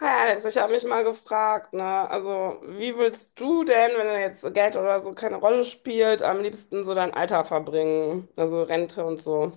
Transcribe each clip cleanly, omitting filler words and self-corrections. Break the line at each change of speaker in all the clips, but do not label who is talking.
Ja, jetzt ich habe mich mal gefragt, ne? Also, wie willst du denn, wenn jetzt Geld oder so keine Rolle spielt, am liebsten so dein Alter verbringen? Also Rente und so.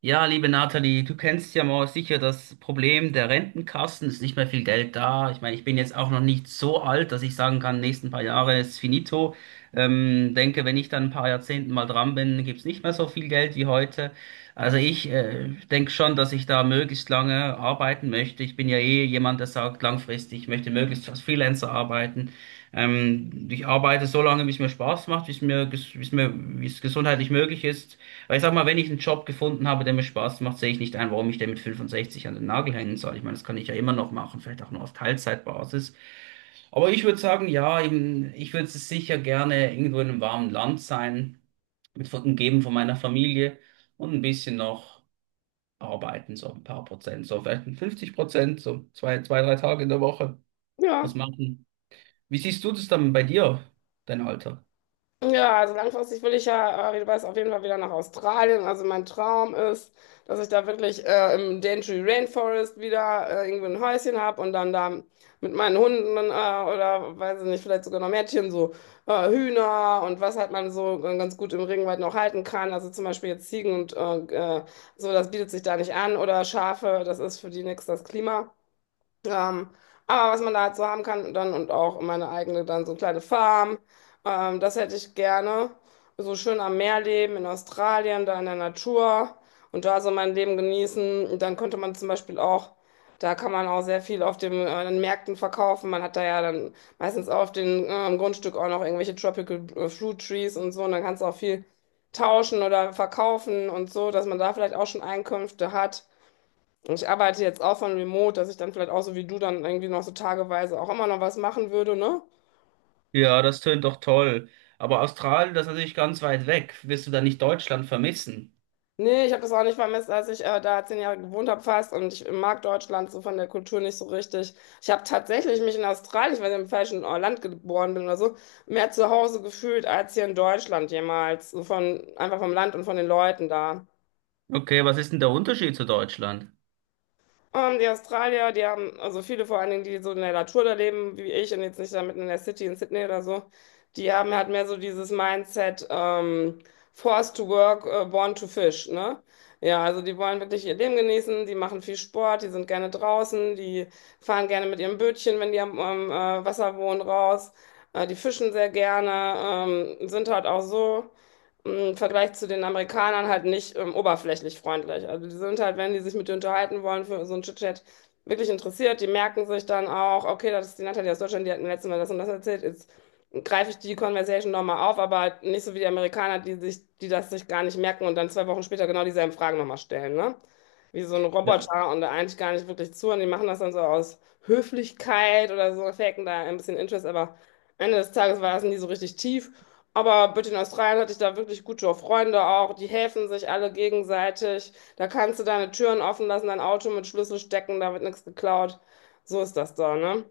Ja, liebe Nathalie, du kennst ja mal sicher das Problem der Rentenkassen. Es ist nicht mehr viel Geld da. Ich meine, ich bin jetzt auch noch nicht so alt, dass ich sagen kann, nächsten paar Jahre ist finito. Denke, wenn ich dann ein paar Jahrzehnten mal dran bin, gibt's nicht mehr so viel Geld wie heute. Also ich denke schon, dass ich da möglichst lange arbeiten möchte. Ich bin ja eh jemand, der sagt, langfristig, ich möchte möglichst als Freelancer arbeiten. Ich arbeite so lange, wie es mir Spaß macht, wie es mir, ges- wie es mir, wie es gesundheitlich möglich ist. Weil ich sag mal, wenn ich einen Job gefunden habe, der mir Spaß macht, sehe ich nicht ein, warum ich den mit 65 an den Nagel hängen soll. Ich meine, das kann ich ja immer noch machen, vielleicht auch nur auf Teilzeitbasis. Aber ich würde sagen, ja, eben, ich würde sicher gerne irgendwo in einem warmen Land sein, umgeben von meiner Familie und ein bisschen noch arbeiten, so ein paar Prozent, so vielleicht ein 50%, so zwei, drei Tage in der Woche
Ja.
was machen. Wie siehst du das dann bei dir, dein Alter?
Ja, also langfristig will ich ja, wie du weißt, auf jeden Fall wieder nach Australien. Also mein Traum ist, dass ich da wirklich im Daintree Rainforest wieder irgendwo ein Häuschen habe und dann da mit meinen Hunden oder weiß ich nicht, vielleicht sogar noch Mädchen, so Hühner und was halt man so ganz gut im Regenwald noch halten kann. Also zum Beispiel jetzt Ziegen und äh, so, das bietet sich da nicht an oder Schafe, das ist für die nix das Klima. Ähm, aber was man da halt so haben kann dann und auch meine eigene dann so kleine Farm, das hätte ich gerne. So schön am Meer leben in Australien, da in der Natur und da so mein Leben genießen. Und dann könnte man zum Beispiel auch, da kann man auch sehr viel auf den Märkten verkaufen. Man hat da ja dann meistens auf dem Grundstück auch noch irgendwelche Tropical Fruit Trees und so und dann kannst du auch viel tauschen oder verkaufen und so, dass man da vielleicht auch schon Einkünfte hat. Ich arbeite jetzt auch von Remote, dass ich dann vielleicht auch so wie du dann irgendwie noch so tageweise auch immer noch was machen würde, ne?
Ja, das tönt doch toll. Aber Australien, das ist natürlich ganz weit weg. Wirst du da nicht Deutschland vermissen?
Nee, ich habe das auch nicht vermisst, als ich da 10 Jahre gewohnt habe fast und ich mag Deutschland so von der Kultur nicht so richtig. Ich habe tatsächlich mich in Australien, weil ich im falschen Land geboren bin oder so, mehr zu Hause gefühlt als hier in Deutschland jemals. So von, einfach vom Land und von den Leuten da.
Okay, was ist denn der Unterschied zu Deutschland?
Die Australier, die haben, also viele vor allen Dingen, die so in der Natur da leben, wie ich und jetzt nicht da mitten in der City in Sydney oder so, die haben halt mehr so dieses Mindset, forced to work, born to fish, ne? Ja, also die wollen wirklich ihr Leben genießen, die machen viel Sport, die sind gerne draußen, die fahren gerne mit ihrem Bötchen, wenn die am Wasser wohnen, raus, die fischen sehr gerne, sind halt auch so im Vergleich zu den Amerikanern halt nicht oberflächlich freundlich. Also die sind halt, wenn die sich mit dir unterhalten wollen, für so ein Chit-Chat wirklich interessiert, die merken sich dann auch, okay, das ist die Natalie aus Deutschland, die hat mir letztes Mal das und das erzählt, jetzt greife ich die Conversation nochmal auf, aber halt nicht so wie die Amerikaner, die das sich gar nicht merken und dann 2 Wochen später genau dieselben Fragen nochmal stellen, ne? Wie so ein Roboter und da eigentlich gar nicht wirklich zu und die machen das dann so aus Höflichkeit oder so, faken da ein bisschen Interest, aber Ende des Tages war es nie so richtig tief. Aber bitte in Australien hatte ich da wirklich gute Freunde auch. Die helfen sich alle gegenseitig. Da kannst du deine Türen offen lassen, dein Auto mit Schlüssel stecken, da wird nichts geklaut. So ist das da, ne?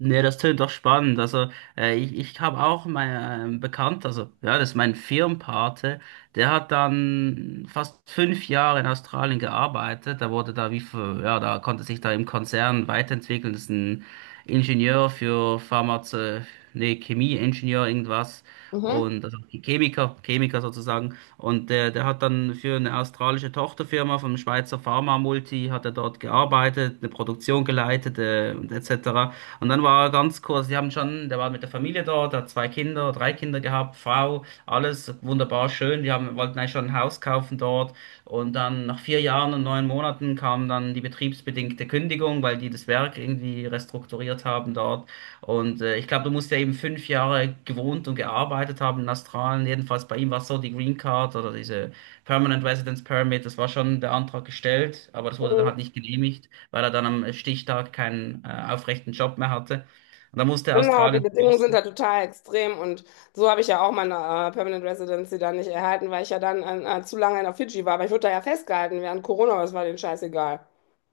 Nee, das tönt doch spannend. Also, ich habe auch mein also ja, das ist mein Firmenpate, der hat dann fast 5 Jahre in Australien gearbeitet. Der wurde da wie für, ja, da konnte sich da im Konzern weiterentwickeln. Das ist ein Ingenieur für Pharmaze, nee, Chemieingenieur, irgendwas.
Mhm.
Und also Chemiker sozusagen. Und der hat dann für eine australische Tochterfirma vom Schweizer Pharma-Multi, hat er dort gearbeitet, eine Produktion geleitet, und etc. Und dann war er ganz kurz, die haben schon, der war mit der Familie dort, hat drei Kinder gehabt, Frau, alles wunderbar schön. Die haben, wollten eigentlich schon ein Haus kaufen dort. Und dann nach 4 Jahren und 9 Monaten kam dann die betriebsbedingte Kündigung, weil die das Werk irgendwie restrukturiert haben dort. Und ich glaube, du musst ja eben 5 Jahre gewohnt und gearbeitet haben in Australien. Jedenfalls bei ihm war es so, die Green Card oder diese Permanent Residence Permit, das war schon der Antrag gestellt, aber das wurde dann
Mhm.
halt nicht genehmigt, weil er dann am Stichtag keinen aufrechten Job mehr hatte. Und da musste
Genau, die
Australien
Bedingungen sind da
verlassen.
total extrem und so habe ich ja auch meine Permanent Residency dann nicht erhalten, weil ich ja dann zu lange in der Fidschi war. Aber ich wurde da ja festgehalten während Corona, aber es war denen scheißegal.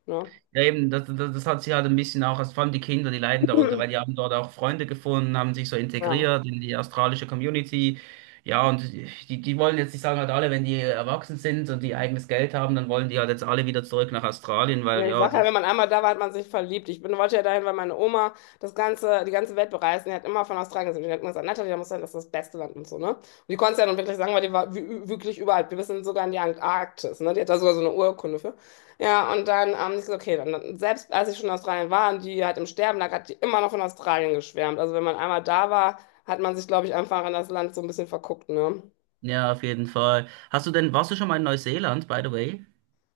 Ne?
Ja, eben, das hat sie halt ein bisschen auch, also vor allem die Kinder, die leiden darunter, weil die haben dort auch Freunde gefunden, haben sich so
Ja.
integriert in die australische Community. Ja, und die wollen jetzt, ich sage halt alle, wenn die erwachsen sind und die eigenes Geld haben, dann wollen die halt jetzt alle wieder zurück nach Australien, weil
Ja, ich
ja,
sage ja,
die,
wenn man einmal da war, hat man sich verliebt. Ich bin, wollte ja dahin, weil meine Oma die ganze Welt bereist. Und die hat immer von Australien gesehen. Und die hat immer gesagt, Natalia, da muss sein, das ist das beste Land und so, ne? Und die konnte es ja nun wirklich sagen, weil die war wirklich überall. Wir sind sogar in die Antarktis, ne? Die hat da sogar so eine Urkunde für. Ja, und dann, ich so, okay, selbst als ich schon in Australien war und die halt im Sterben lag, hat die immer noch von Australien geschwärmt. Also wenn man einmal da war, hat man sich, glaube ich, einfach an das Land so ein bisschen verguckt, ne?
ja, auf jeden Fall. Hast du denn, warst du schon mal in Neuseeland, by the way?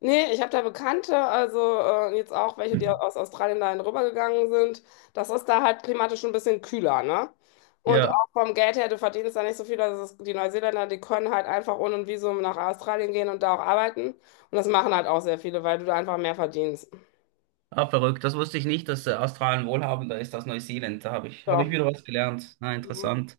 Nee, ich habe da Bekannte, also jetzt auch welche, die aus Australien dahin rübergegangen sind. Das ist da halt klimatisch ein bisschen kühler, ne? Und
Ja.
auch vom Geld her, du verdienst da nicht so viel. Also die Neuseeländer, die können halt einfach ohne ein Visum nach Australien gehen und da auch arbeiten. Und das machen halt auch sehr viele, weil du da einfach mehr verdienst.
Ah, verrückt. Das wusste ich nicht, dass Australien wohlhabender ist als Neuseeland. Da habe ich
So.
wieder was gelernt. Na,
Mhm.
interessant.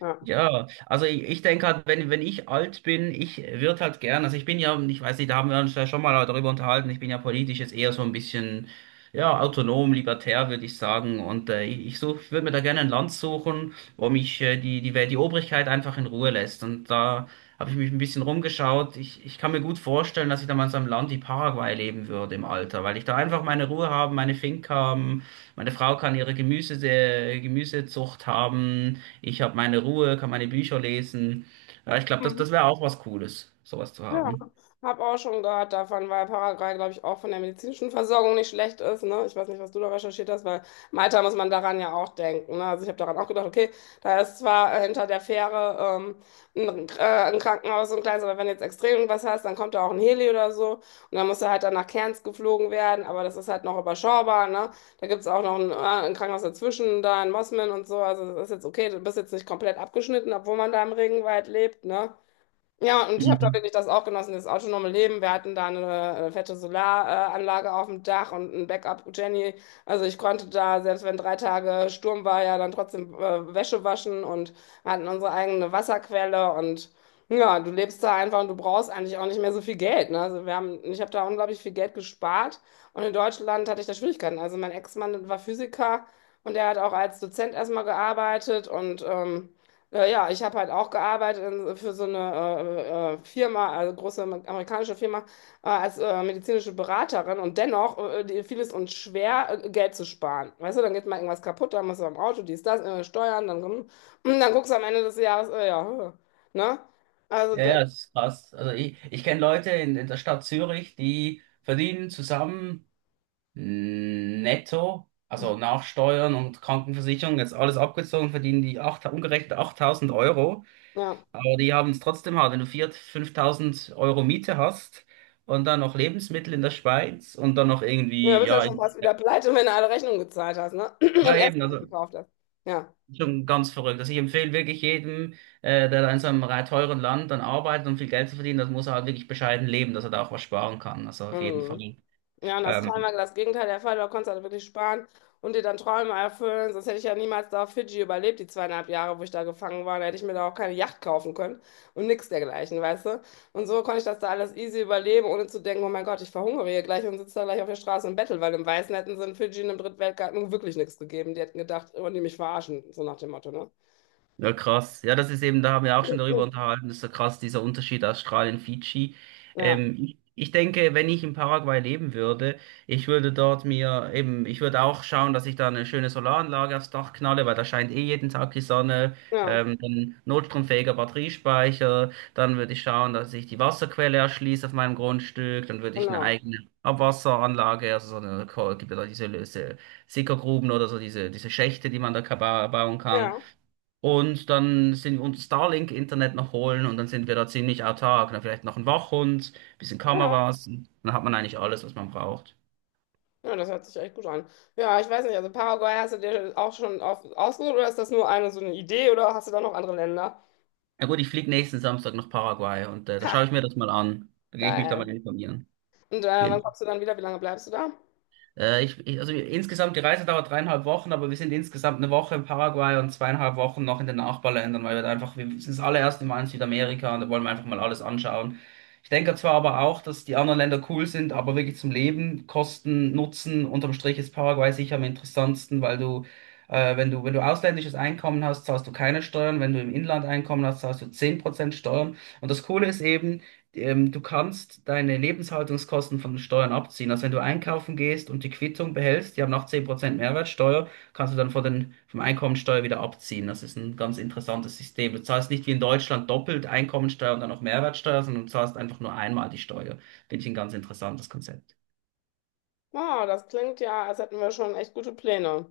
Ja.
Ja, also ich denke halt, wenn ich alt bin, ich würde halt gern, also ich bin ja, ich weiß nicht, da haben wir uns ja schon mal darüber unterhalten, ich bin ja politisch jetzt eher so ein bisschen, ja, autonom, libertär, würde ich sagen. Und ich würde mir da gerne ein Land suchen, wo mich die Obrigkeit einfach in Ruhe lässt. Und da habe ich mich ein bisschen rumgeschaut. Ich kann mir gut vorstellen, dass ich da mal in so einem Land wie Paraguay leben würde im Alter, weil ich da einfach meine Ruhe haben, meine Finca haben, meine Frau kann ihre Gemüsezucht haben. Ich habe meine Ruhe, kann meine Bücher lesen. Ja, ich glaube, das wäre auch was Cooles, sowas zu
Ja,
haben.
habe auch schon gehört davon, weil Paraguay, glaube ich, auch von der medizinischen Versorgung nicht schlecht ist. Ne? Ich weiß nicht, was du da recherchiert hast, weil Malta muss man daran ja auch denken. Ne? Also ich habe daran auch gedacht, okay, da ist zwar hinter der Fähre ähm, ein, äh, ein Krankenhaus und ein kleines, aber wenn du jetzt extrem irgendwas hast, dann kommt da auch ein Heli oder so und dann musst du halt dann nach Cairns geflogen werden, aber das ist halt noch überschaubar. Ne? Da gibt es auch noch ein Krankenhaus dazwischen, da in Mosman und so. Also das ist jetzt okay, du bist jetzt nicht komplett abgeschnitten, obwohl man da im Regenwald lebt. Ne? Ja, und ich habe da
Mhm.
wirklich das auch genossen, das autonome Leben. Wir hatten da fette Solaranlage auf dem Dach und ein Backup-Jenny. Also ich konnte da, selbst wenn 3 Tage Sturm war, ja dann trotzdem Wäsche waschen und hatten unsere eigene Wasserquelle und ja, du lebst da einfach und du brauchst eigentlich auch nicht mehr so viel Geld. Ne? Also ich habe da unglaublich viel Geld gespart und in Deutschland hatte ich da Schwierigkeiten. Also mein Ex-Mann war Physiker und er hat auch als Dozent erstmal gearbeitet und ja, ich habe halt auch gearbeitet in, für so eine Firma, also große amerikanische Firma, als medizinische Beraterin und dennoch fiel es uns schwer, Geld zu sparen. Weißt du, dann geht mal irgendwas kaputt, dann musst du am Auto, dies, das, Steuern, dann, und dann guckst du am Ende des Jahres, ja, ne? Also,
Ja,
der-
ja, das ist krass. Also ich kenne Leute in der Stadt Zürich, die verdienen zusammen netto, also nach Steuern und Krankenversicherung, jetzt alles abgezogen, verdienen die acht, umgerechnet 8.000 Euro.
ja.
Aber die haben es trotzdem hart, wenn du 4.000, 5.000 Euro Miete hast und dann noch Lebensmittel in der Schweiz und dann noch
Ja, du
irgendwie,
bist ja
ja,
schon fast wieder pleite, wenn du alle Rechnungen gezahlt hast, ne?
ja
Und Essen
eben, also
gekauft hast. Ja.
schon ganz verrückt. Also ich empfehle wirklich jedem, der da in so einem teuren Land dann arbeitet und viel Geld zu verdienen, das muss er halt wirklich bescheiden leben, dass er da auch was sparen kann. Also auf jeden
Mhm.
Fall.
Ja, und das war immer
Ähm,
das Gegenteil der Fall. Du konntest halt wirklich sparen und dir dann Träume erfüllen. Sonst hätte ich ja niemals da auf Fidschi überlebt, die 2,5 Jahre, wo ich da gefangen war. Da hätte ich mir da auch keine Yacht kaufen können und nichts dergleichen, weißt du? Und so konnte ich das da alles easy überleben, ohne zu denken, oh mein Gott, ich verhungere hier gleich und sitze da gleich auf der Straße und bettel, weil im Weißen hätten sie in Fidschi in einem Drittweltgarten nun wirklich nichts gegeben. Die hätten gedacht, oh, die mich verarschen, so nach dem Motto, ne?
Ja, krass. Ja, das ist eben, da haben wir auch schon darüber unterhalten, das ist so krass, dieser Unterschied Australien, Fidschi.
Ja,
Ich denke, wenn ich in Paraguay leben würde, ich würde dort mir eben, ich würde auch schauen, dass ich da eine schöne Solaranlage aufs Dach knalle, weil da scheint eh jeden Tag die Sonne,
ja,
dann notstromfähiger Batteriespeicher, dann würde ich schauen, dass ich die Wasserquelle erschließe auf meinem Grundstück, dann würde ich eine
genau.
eigene Abwasseranlage, also so eine, gibt ja da diese Sickergruben oder so diese Schächte, die man da bauen kann.
Ja,
Und dann sind wir uns Starlink-Internet noch holen und dann sind wir da ziemlich autark. Dann vielleicht noch ein Wachhund, bisschen
ja.
Kameras. Und dann hat man eigentlich alles, was man braucht.
Ja, das hört sich echt gut an. Ja, ich weiß nicht, also Paraguay hast du dir auch schon auf, ausgesucht oder ist das nur eine so eine Idee oder hast du da noch andere Länder?
Na gut, ich fliege nächsten Samstag nach Paraguay und da schaue ich
Ha,
mir das mal an. Da gehe ich mich da mal
geil.
informieren.
Und
Auf
wann
jeden
kommst du dann wieder? Wie lange bleibst du da?
Ich, ich, also insgesamt, die Reise dauert dreieinhalb Wochen, aber wir sind insgesamt eine Woche in Paraguay und zweieinhalb Wochen noch in den Nachbarländern, weil wir da einfach, wir sind das allererste Mal in Südamerika und da wollen wir einfach mal alles anschauen. Ich denke zwar aber auch, dass die anderen Länder cool sind, aber wirklich zum Leben, Kosten, Nutzen, unterm Strich ist Paraguay sicher am interessantesten, weil du, wenn du ausländisches Einkommen hast, zahlst du keine Steuern, wenn du im Inland Einkommen hast, zahlst du 10% Steuern. Und das Coole ist eben, du kannst deine Lebenshaltungskosten von den Steuern abziehen. Also wenn du einkaufen gehst und die Quittung behältst, die haben noch 10% Mehrwertsteuer, kannst du dann von vom Einkommensteuer wieder abziehen. Das ist ein ganz interessantes System. Du zahlst nicht wie in Deutschland doppelt Einkommensteuer und dann noch Mehrwertsteuer, sondern du zahlst einfach nur einmal die Steuer. Finde ich ein ganz interessantes Konzept.
Wow, das klingt ja, als hätten wir schon echt gute Pläne.